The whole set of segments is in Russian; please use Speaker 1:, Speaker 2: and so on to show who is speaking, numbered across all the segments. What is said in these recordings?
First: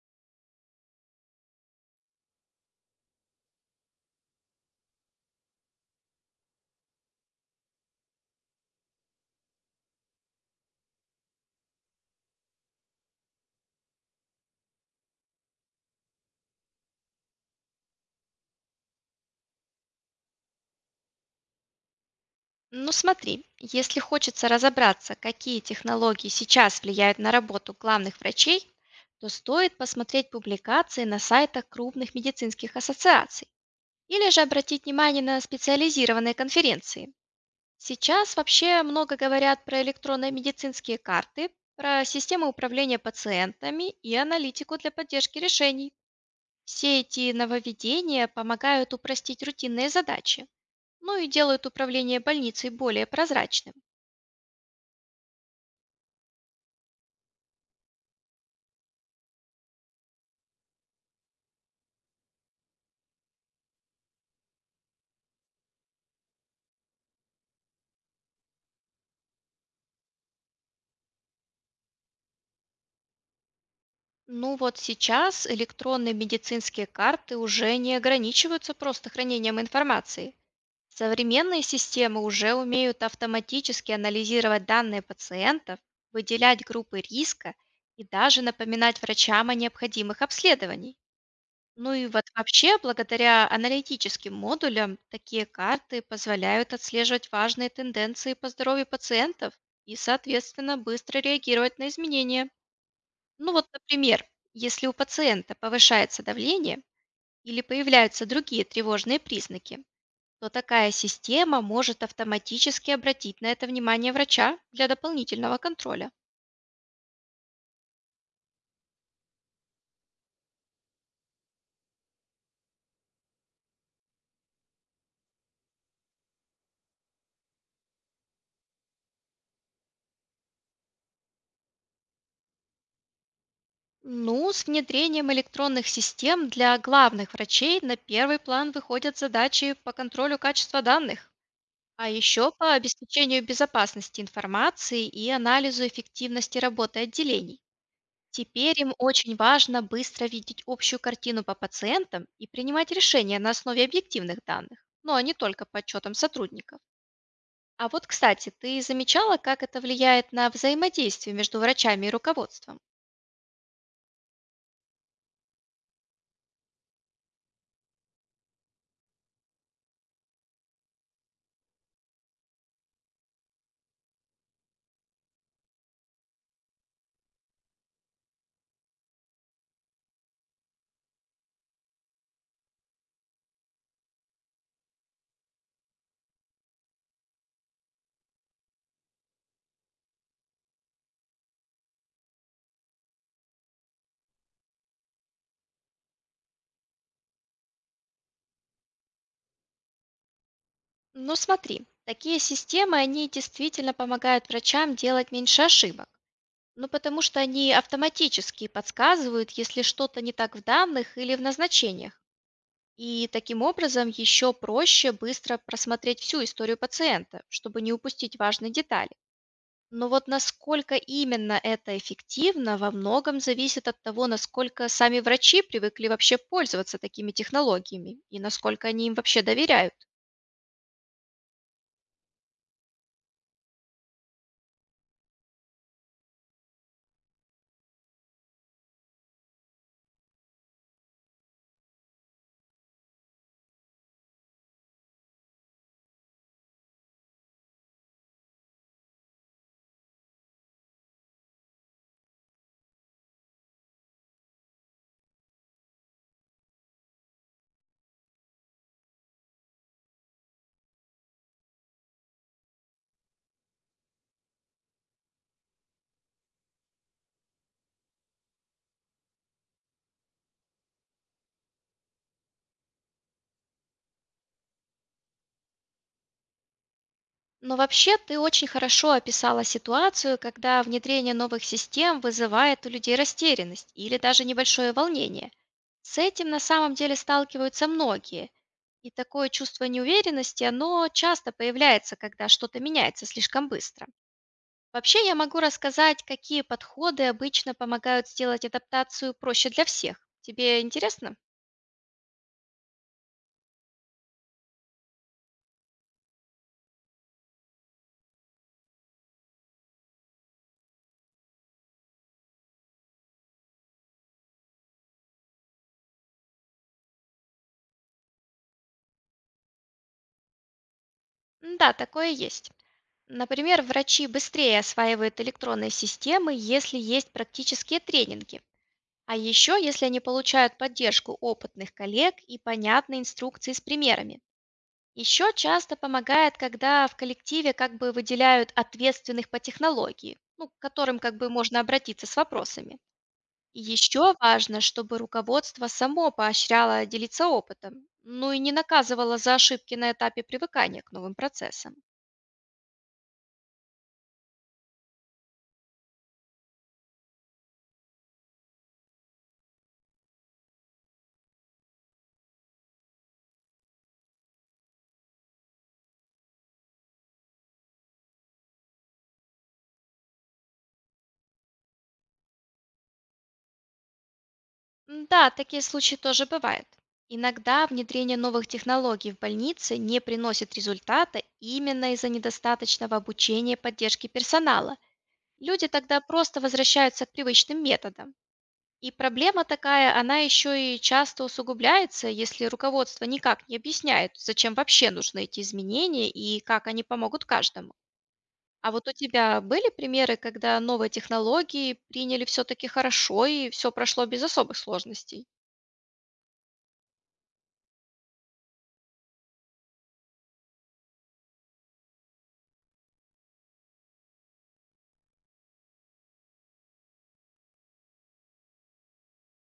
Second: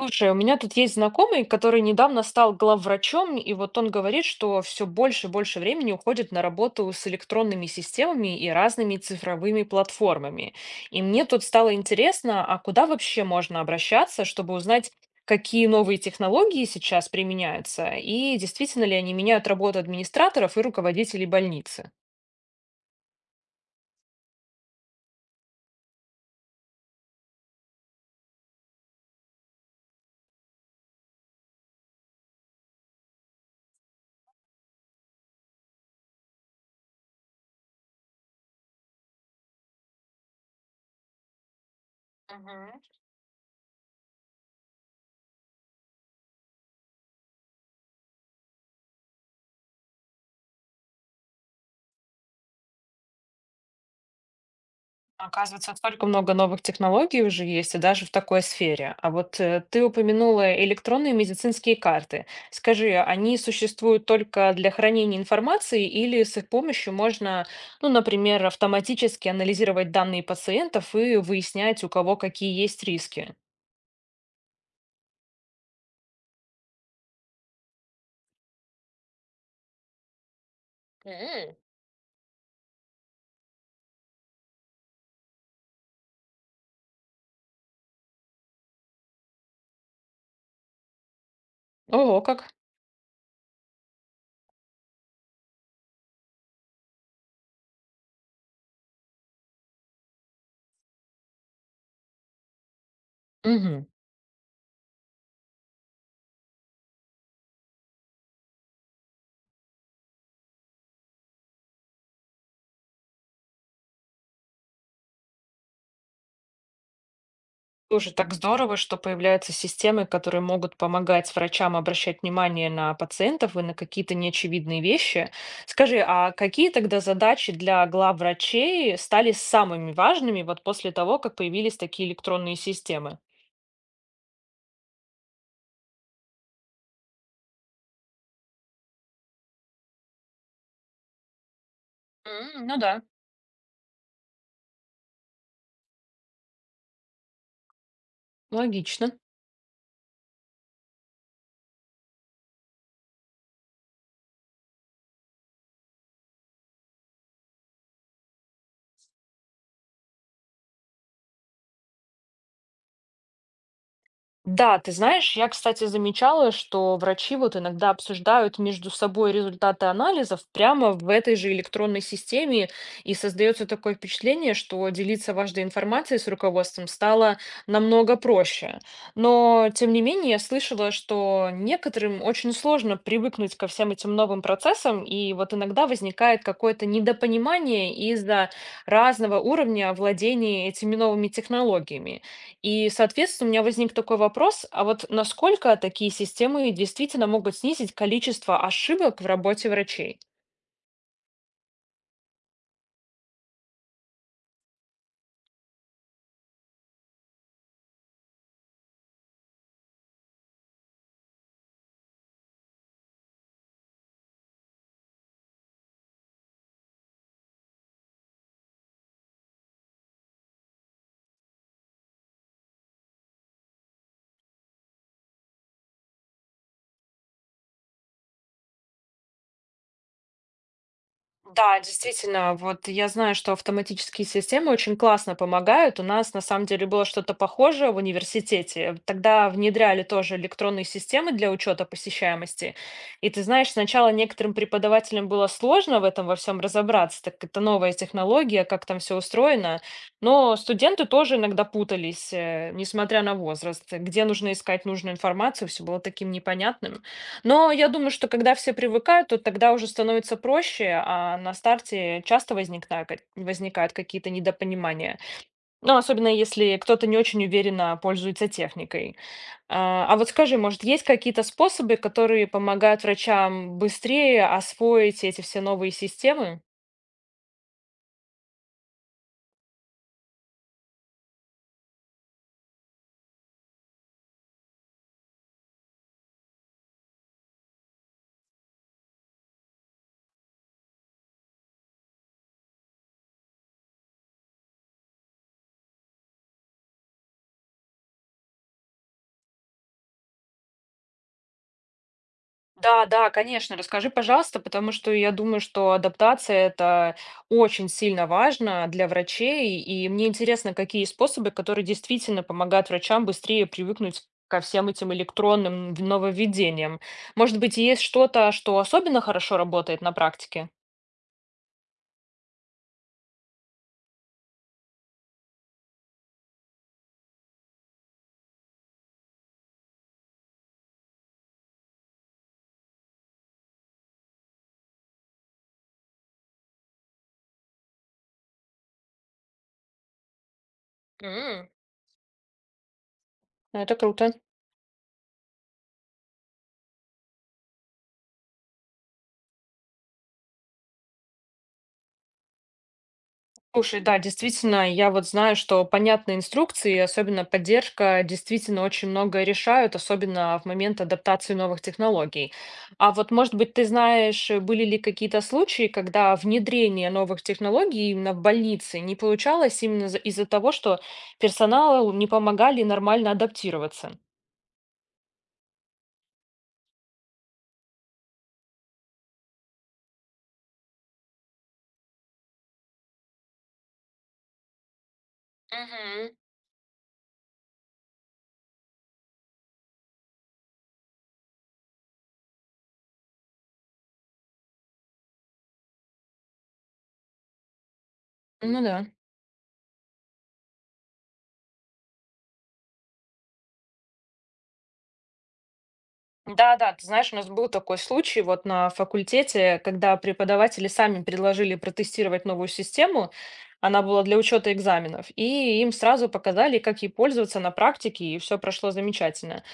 Speaker 1: Слушай, у меня тут есть знакомый, который недавно стал главврачом, и вот он говорит, что все больше и больше времени уходит на работу с электронными системами и разными цифровыми платформами. И мне тут стало интересно, а куда вообще можно обращаться, чтобы узнать, какие новые технологии сейчас применяются, и действительно ли они меняют работу администраторов и руководителей больницы?
Speaker 2: Ну смотри, если хочется разобраться, какие технологии сейчас влияют на работу главных врачей, то стоит посмотреть публикации на сайтах крупных медицинских ассоциаций или же обратить внимание на специализированные конференции. Сейчас вообще много говорят про электронные медицинские карты, про системы
Speaker 1: Мгм.
Speaker 2: управления пациентами и аналитику для поддержки решений. Все эти нововведения помогают упростить рутинные задачи, ну и делают управление больницей более прозрачным.
Speaker 1: Оказывается, столько много новых технологий уже есть, и даже в такой сфере. А вот ты упомянула электронные медицинские карты. Скажи, они существуют только для хранения информации или с их помощью можно, ну, например, автоматически анализировать данные пациентов и выяснять, у кого какие есть риски?
Speaker 2: Ну вот сейчас электронные медицинские карты уже не ограничиваются просто хранением информации.
Speaker 1: М.
Speaker 2: Современные системы уже умеют автоматически анализировать данные пациентов, выделять группы риска и даже напоминать врачам о необходимых обследованиях. Ну и
Speaker 1: Ого,
Speaker 2: вот
Speaker 1: как.
Speaker 2: вообще, благодаря аналитическим модулям, такие карты позволяют отслеживать важные тенденции по здоровью пациентов и, соответственно, быстро реагировать на изменения. Ну вот,
Speaker 1: Мгм.
Speaker 2: например, если у пациента повышается давление или появляются другие тревожные признаки, то такая система может автоматически обратить на это внимание врача для дополнительного контроля.
Speaker 1: Тоже так здорово, что появляются системы, которые могут помогать врачам обращать внимание на пациентов и на какие-то неочевидные вещи. Скажи, а какие тогда задачи для глав врачей стали самыми важными вот после того, как появились такие электронные системы?
Speaker 2: Ну, с внедрением электронных систем для главных врачей на первый план выходят задачи по контролю качества данных, а еще
Speaker 1: М,
Speaker 2: по
Speaker 1: ну да.
Speaker 2: обеспечению безопасности информации и анализу эффективности работы отделений. Теперь им
Speaker 1: Логично.
Speaker 2: очень важно быстро видеть общую картину по пациентам и принимать решения на основе объективных данных, ну а не только по отчетам сотрудников. А вот, кстати, ты замечала, как это влияет на взаимодействие между врачами и руководством?
Speaker 1: Да, ты знаешь, я, кстати, замечала, что врачи вот иногда обсуждают между собой результаты анализов прямо в этой же электронной системе, и создается такое впечатление, что делиться важной информацией с руководством стало намного проще. Но, тем не менее, я слышала, что некоторым очень сложно привыкнуть ко всем этим новым процессам, и вот иногда возникает какое-то недопонимание из-за разного уровня владения этими новыми технологиями. И, соответственно, у меня возник такой вопрос, а вот насколько такие системы действительно могут снизить количество ошибок в работе врачей?
Speaker 2: Ну смотри, такие системы, они действительно помогают врачам делать меньше ошибок. Ну потому что они автоматически подсказывают, если что-то не так в данных или в назначениях, и таким образом еще проще быстро просмотреть всю историю пациента, чтобы не упустить важные детали. Но вот насколько именно это эффективно, во многом зависит от того, насколько сами врачи привыкли вообще пользоваться такими технологиями и насколько они им вообще доверяют.
Speaker 1: Да, действительно, вот я знаю, что автоматические системы очень классно помогают. У нас на самом деле было что-то похожее в университете. Тогда внедряли тоже электронные системы для учета посещаемости. И ты знаешь, сначала некоторым преподавателям было сложно в этом во всем разобраться, так как это новая технология, как там все устроено. Но студенты тоже иногда путались, несмотря на возраст, где нужно искать нужную информацию, все было таким непонятным. Но я думаю, что когда все привыкают, то тогда уже становится проще, а на старте часто возникают какие-то недопонимания. Ну, особенно если кто-то не очень уверенно пользуется техникой. А вот скажи, может, есть какие-то способы, которые помогают врачам быстрее освоить эти все новые системы?
Speaker 2: Но вообще ты очень хорошо описала ситуацию, когда внедрение новых систем вызывает у людей растерянность или даже небольшое волнение. С этим на самом деле сталкиваются многие. И такое чувство неуверенности, оно часто появляется, когда что-то меняется слишком быстро. Вообще я могу рассказать, какие подходы обычно помогают сделать адаптацию проще для всех. Тебе интересно?
Speaker 1: Да, да, конечно, расскажи, пожалуйста, потому что я думаю, что адаптация это очень сильно важно для врачей, и мне интересно, какие способы, которые действительно помогают врачам быстрее привыкнуть ко всем этим электронным нововведениям. Может быть, есть что-то, что особенно хорошо работает на практике?
Speaker 2: Да, такое есть. Например, врачи быстрее осваивают электронные системы, если есть практические тренинги. А еще, если они получают поддержку опытных коллег и понятные инструкции с примерами. Еще часто помогает, когда в коллективе как бы выделяют ответственных по технологии, ну, к которым как бы
Speaker 1: М,
Speaker 2: можно обратиться с вопросами. И
Speaker 1: это круто.
Speaker 2: еще важно, чтобы руководство само поощряло делиться опытом, ну и не наказывало за ошибки на этапе привыкания к новым процессам.
Speaker 1: Слушай, да, действительно, я вот знаю, что понятные инструкции, особенно поддержка, действительно очень многое решают, особенно в момент адаптации новых технологий. А вот, может быть, ты знаешь, были ли какие-то случаи, когда внедрение новых технологий именно в больнице не получалось именно из-за того, что персоналу не помогали нормально адаптироваться?
Speaker 2: Да, такие случаи тоже бывают. Иногда внедрение новых технологий в больнице не приносит результата именно из-за недостаточного обучения и поддержки персонала. Люди тогда
Speaker 1: Мгм.
Speaker 2: просто возвращаются к привычным методам. И проблема такая, она еще и часто усугубляется, если руководство никак не объясняет, зачем вообще нужны эти изменения и как они помогут каждому.
Speaker 1: Ну
Speaker 2: А
Speaker 1: да.
Speaker 2: вот у тебя были примеры, когда новые технологии приняли все-таки хорошо и все прошло без особых сложностей?
Speaker 1: Да-да, ты знаешь, у нас был такой случай вот на факультете, когда преподаватели сами предложили протестировать новую систему. Она была для учета экзаменов. И им сразу показали, как ей пользоваться на практике, и все прошло замечательно.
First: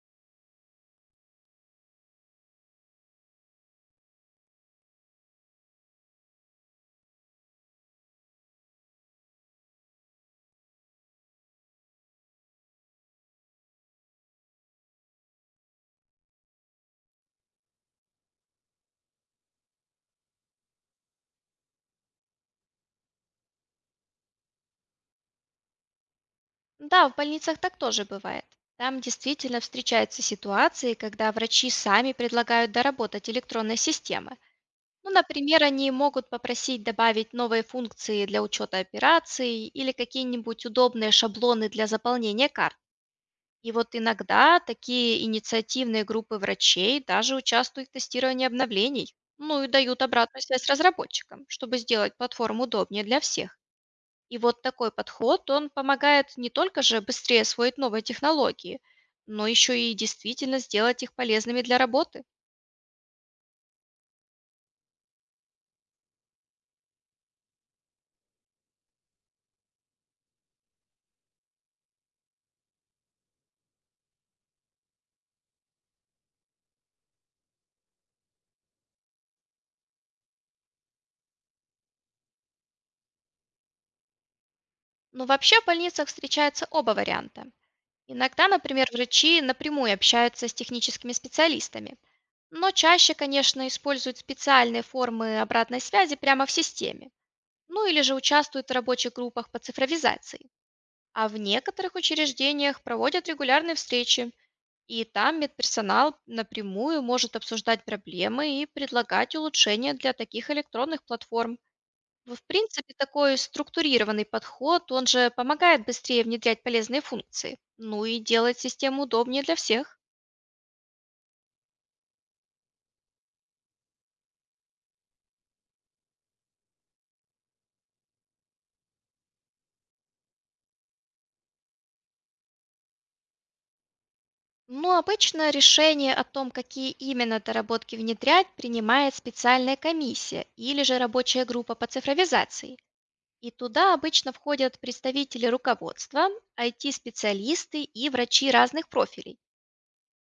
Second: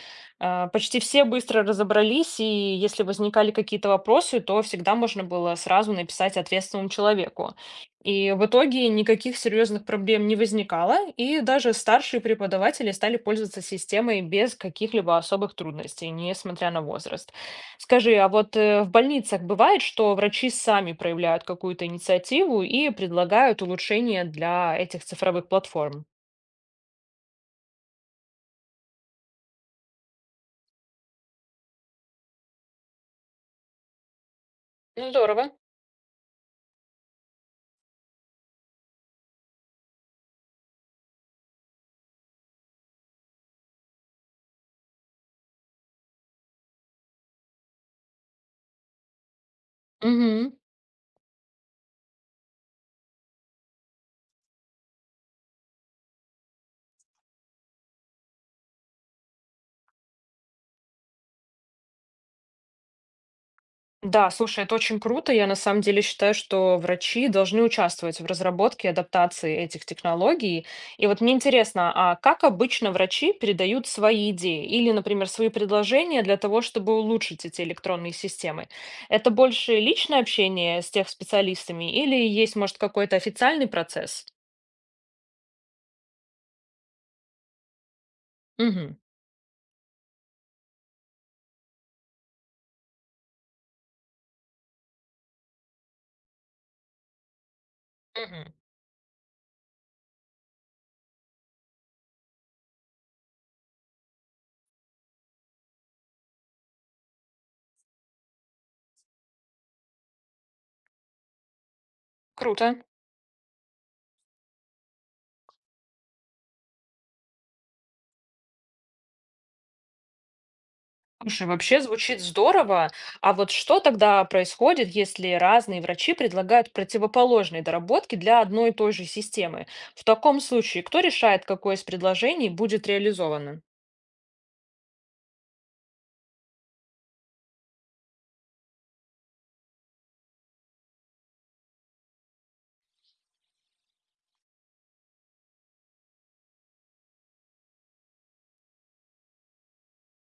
Speaker 1: А, почти все быстро разобрались, и если возникали какие-то вопросы, то всегда можно было сразу написать ответственному человеку. И в итоге никаких серьезных проблем не возникало, и даже старшие преподаватели стали пользоваться системой без каких-либо особых трудностей, несмотря на возраст. Скажи, а вот в больницах бывает, что врачи сами проявляют какую-то инициативу и предлагают улучшения для этих цифровых платформ?
Speaker 2: Ну да, в больницах так тоже бывает. Там действительно встречаются ситуации, когда врачи сами предлагают доработать электронные системы. Ну,
Speaker 1: Здорово.
Speaker 2: например, они могут попросить добавить новые функции для учета операций или какие-нибудь удобные шаблоны для заполнения карт. И вот иногда такие инициативные группы врачей даже участвуют в тестировании обновлений, ну и дают обратную
Speaker 1: Мгм.
Speaker 2: связь разработчикам, чтобы сделать платформу удобнее для всех. И вот такой подход, он помогает не только же быстрее освоить новые технологии, но еще и действительно сделать их полезными для работы.
Speaker 1: Да, слушай, это очень круто. Я на самом деле считаю, что врачи должны участвовать в разработке и адаптации этих технологий. И вот мне интересно, а как обычно врачи передают свои идеи или, например, свои предложения для того, чтобы улучшить эти электронные системы? Это больше личное общение с тех специалистами или есть, может, какой-то официальный процесс?
Speaker 2: Но вообще в больницах встречаются оба варианта. Иногда, например,
Speaker 1: Угу.
Speaker 2: врачи напрямую общаются с техническими специалистами, но чаще, конечно, используют специальные формы обратной связи прямо в системе, ну или же участвуют в рабочих группах по цифровизации. А в некоторых учреждениях проводят регулярные встречи, и там медперсонал напрямую может обсуждать проблемы и предлагать улучшения для таких электронных платформ. В в
Speaker 1: Круто.
Speaker 2: принципе, такой структурированный подход, он же помогает быстрее внедрять полезные функции, ну и делает систему удобнее для всех.
Speaker 1: Слушай, вообще звучит здорово. А вот что тогда происходит, если разные врачи предлагают противоположные доработки для одной и той же системы? В таком случае, кто решает, какое из предложений будет реализовано?
Speaker 2: Но обычно решение о том, какие именно доработки внедрять, принимает специальная комиссия или же рабочая группа по цифровизации. И туда обычно входят представители руководства, IT-специалисты и врачи разных профилей.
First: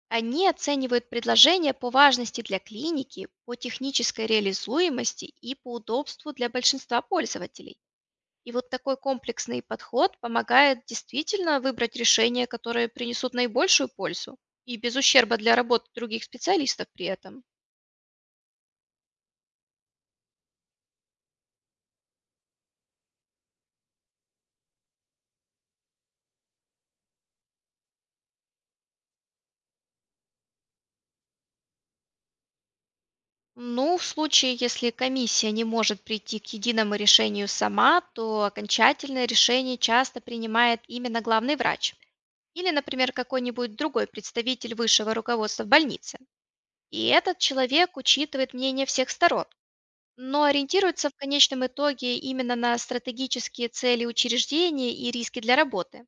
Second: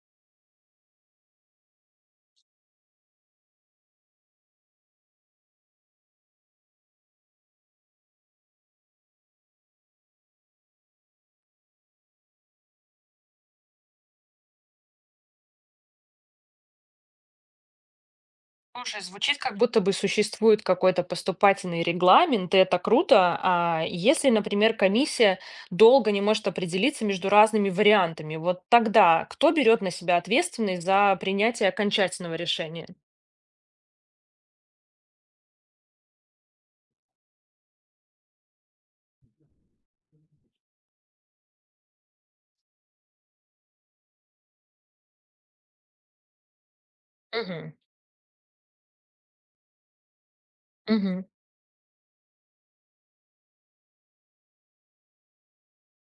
Speaker 2: Они оценивают предложения по важности для клиники, по технической реализуемости и по удобству для большинства пользователей. И вот такой комплексный подход помогает действительно выбрать решения, которые принесут наибольшую пользу и без ущерба для работы других специалистов при этом.
Speaker 1: Слушай, звучит как будто бы существует какой-то поступательный регламент, и это круто. А если, например, комиссия долго не может определиться между разными вариантами, вот тогда кто берет на себя ответственность за принятие окончательного решения?
Speaker 2: Ну, в случае, если комиссия не может прийти к единому решению сама, то окончательное решение часто принимает именно главный врач или, например, какой-нибудь другой представитель высшего руководства в больнице. И этот
Speaker 1: Угу.
Speaker 2: человек учитывает мнение всех сторон, но ориентируется в
Speaker 1: Угу.
Speaker 2: конечном итоге именно на стратегические цели учреждения и риски для работы.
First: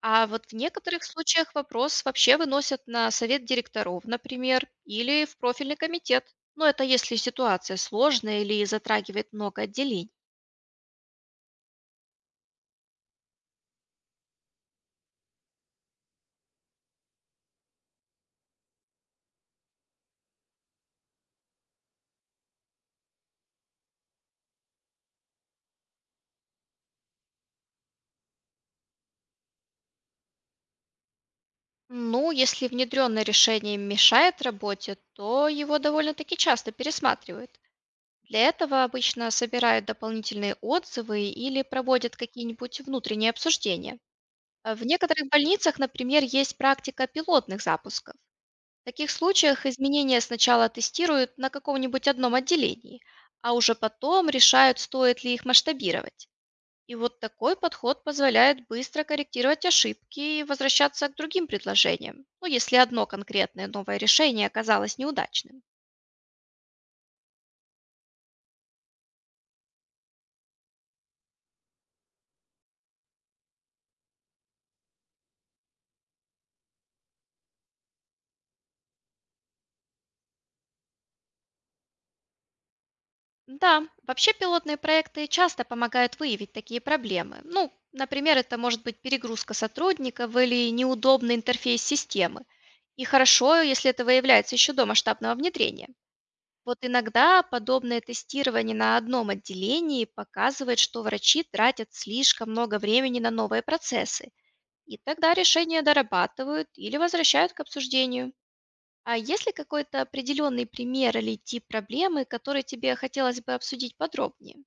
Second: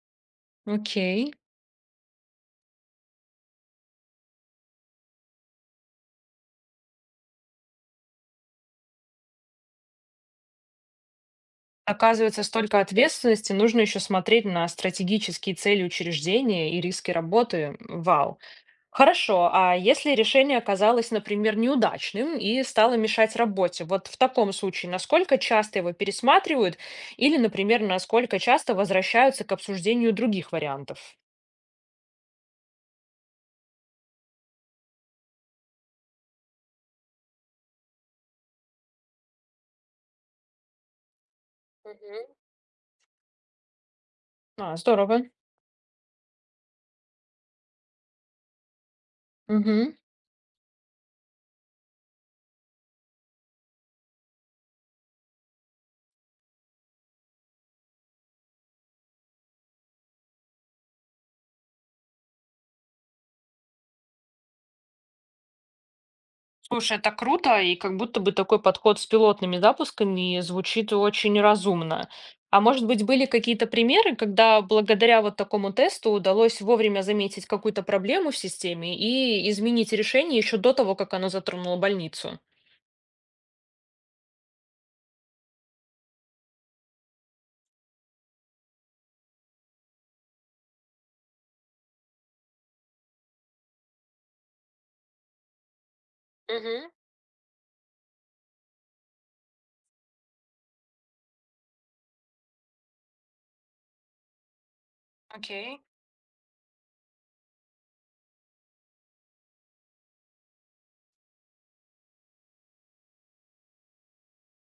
Speaker 2: А вот в некоторых
Speaker 1: Окей.
Speaker 2: случаях вопрос вообще выносят на совет директоров, например, или в профильный комитет. Но это если ситуация сложная или затрагивает много отделений.
Speaker 1: Оказывается, столько ответственности, нужно еще смотреть на стратегические цели учреждения и риски работы. Вау. Хорошо, а если решение оказалось, например, неудачным и стало мешать работе, вот в таком случае, насколько часто его пересматривают или, например, насколько часто возвращаются к обсуждению других вариантов?
Speaker 2: Ну, если внедренное решение мешает работе, то его довольно-таки часто пересматривают. Для этого обычно собирают дополнительные отзывы или проводят
Speaker 1: Мгм.
Speaker 2: какие-нибудь внутренние обсуждения. А
Speaker 1: А,
Speaker 2: в
Speaker 1: здорово.
Speaker 2: некоторых больницах, например, есть практика пилотных запусков. В таких случаях
Speaker 1: Мгм.
Speaker 2: изменения сначала тестируют на каком-нибудь одном отделении, а уже потом решают, стоит ли их масштабировать. И вот такой подход позволяет быстро корректировать ошибки и возвращаться к другим предложениям, ну, если одно конкретное новое решение оказалось неудачным.
Speaker 1: Слушай, это круто, и как будто бы такой подход с пилотными запусками звучит очень разумно. А может быть, были какие-то примеры, когда благодаря вот такому тесту удалось вовремя заметить какую-то проблему в системе и изменить решение еще до того, как оно затронуло больницу?
Speaker 2: Да, вообще пилотные проекты часто помогают выявить такие проблемы. Ну, например, это может быть перегрузка сотрудников или неудобный интерфейс системы. И хорошо, если это выявляется еще до масштабного внедрения. Вот
Speaker 1: Угу.
Speaker 2: иногда подобное тестирование на одном отделении показывает, что врачи тратят слишком много времени на новые процессы, и тогда
Speaker 1: Окей.
Speaker 2: решения дорабатывают или возвращают к обсуждению. А есть ли какой-то определенный пример или тип проблемы, который тебе хотелось бы обсудить подробнее?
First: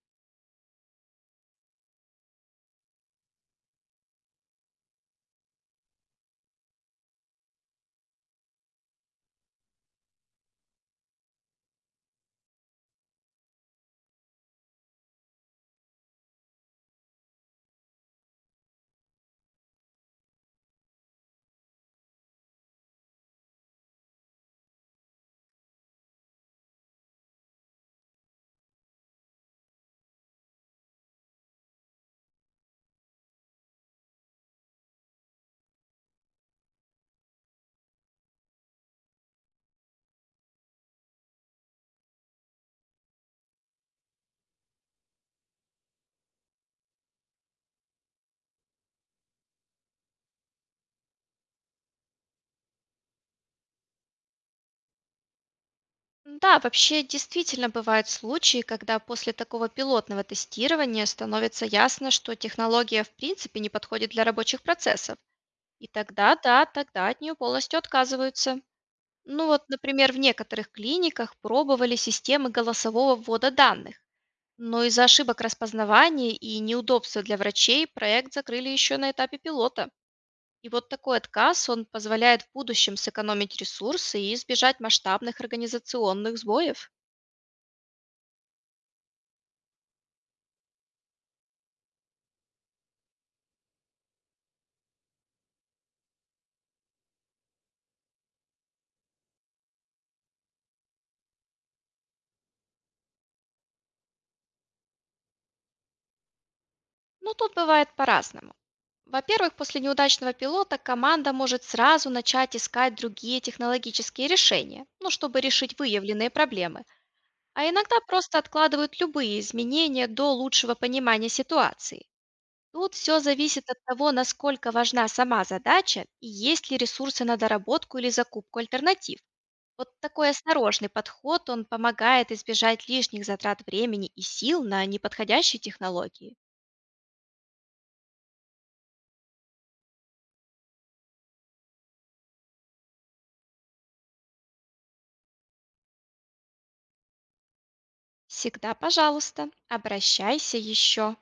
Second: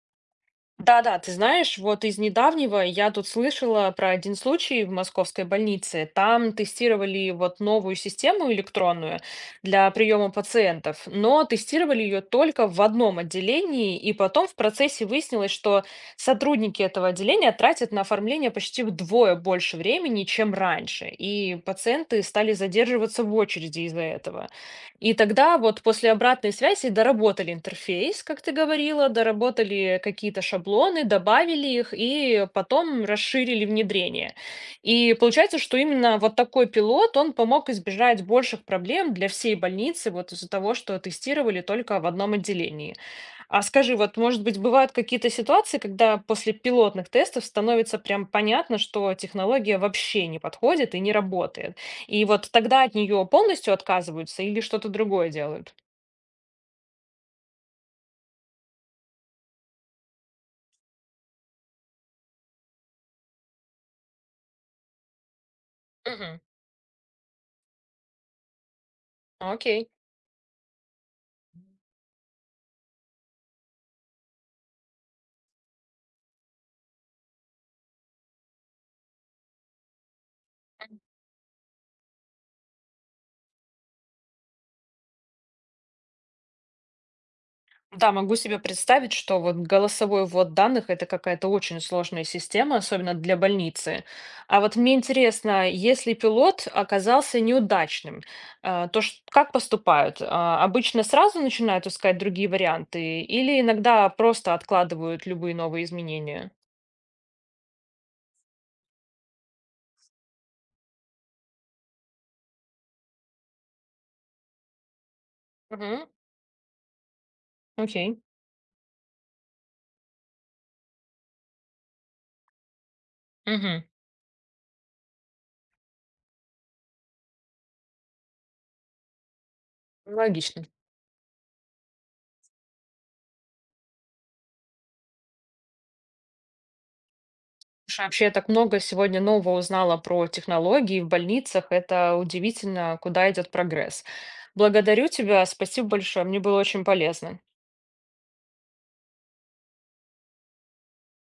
Speaker 1: Да-да, ты знаешь, вот из недавнего я тут слышала про один случай в московской больнице. Там тестировали вот новую систему электронную для приема пациентов, но тестировали ее только в одном отделении, и потом в процессе выяснилось, что сотрудники этого отделения тратят на оформление почти вдвое больше времени, чем раньше, и пациенты стали задерживаться в очереди из-за этого. И тогда вот после обратной связи доработали интерфейс, как ты говорила, доработали какие-то шаблоны, добавили их и потом расширили внедрение. И получается, что именно вот такой пилот, он помог избежать больших проблем для всей больницы вот из-за того, что тестировали только в одном отделении. А скажи, вот, может быть, бывают какие-то ситуации, когда после пилотных тестов становится прям понятно, что технология вообще не подходит и не работает. И вот тогда от нее полностью отказываются или что-то другое делают?
Speaker 2: Да, вообще действительно бывают случаи, когда после такого пилотного тестирования становится ясно, что технология в принципе не подходит для рабочих процессов. И тогда,
Speaker 1: Мгм.
Speaker 2: да, тогда от нее полностью отказываются. Ну вот,
Speaker 1: Окей.
Speaker 2: например, в некоторых клиниках пробовали системы голосового ввода данных. Но из-за ошибок распознавания и неудобства для врачей проект закрыли еще на этапе пилота. И вот такой отказ, он позволяет в будущем сэкономить ресурсы и избежать масштабных организационных сбоев.
Speaker 1: Да, могу себе представить, что вот голосовой ввод данных– это какая-то очень сложная система, особенно для больницы. А вот мне интересно, если пилот оказался неудачным, как поступают? А, обычно сразу начинают искать другие варианты или иногда просто откладывают любые новые изменения?
Speaker 2: Но тут бывает по-разному. Во-первых, после неудачного пилота команда может сразу начать искать другие технологические решения, ну, чтобы решить
Speaker 1: Мгм.
Speaker 2: выявленные проблемы, а иногда
Speaker 1: Окей.
Speaker 2: просто откладывают любые изменения до лучшего понимания ситуации. Тут все зависит
Speaker 1: Мгм.
Speaker 2: от того, насколько важна сама задача и есть ли ресурсы на доработку или закупку альтернатив. Вот такой
Speaker 1: Логично.
Speaker 2: осторожный подход, он помогает избежать лишних затрат времени и сил на неподходящие технологии.
Speaker 1: Слушай, вообще я так много сегодня нового узнала про технологии в больницах. Это удивительно, куда идет прогресс. Благодарю тебя, спасибо большое, мне было очень полезно.
Speaker 2: Всегда, пожалуйста, обращайся еще.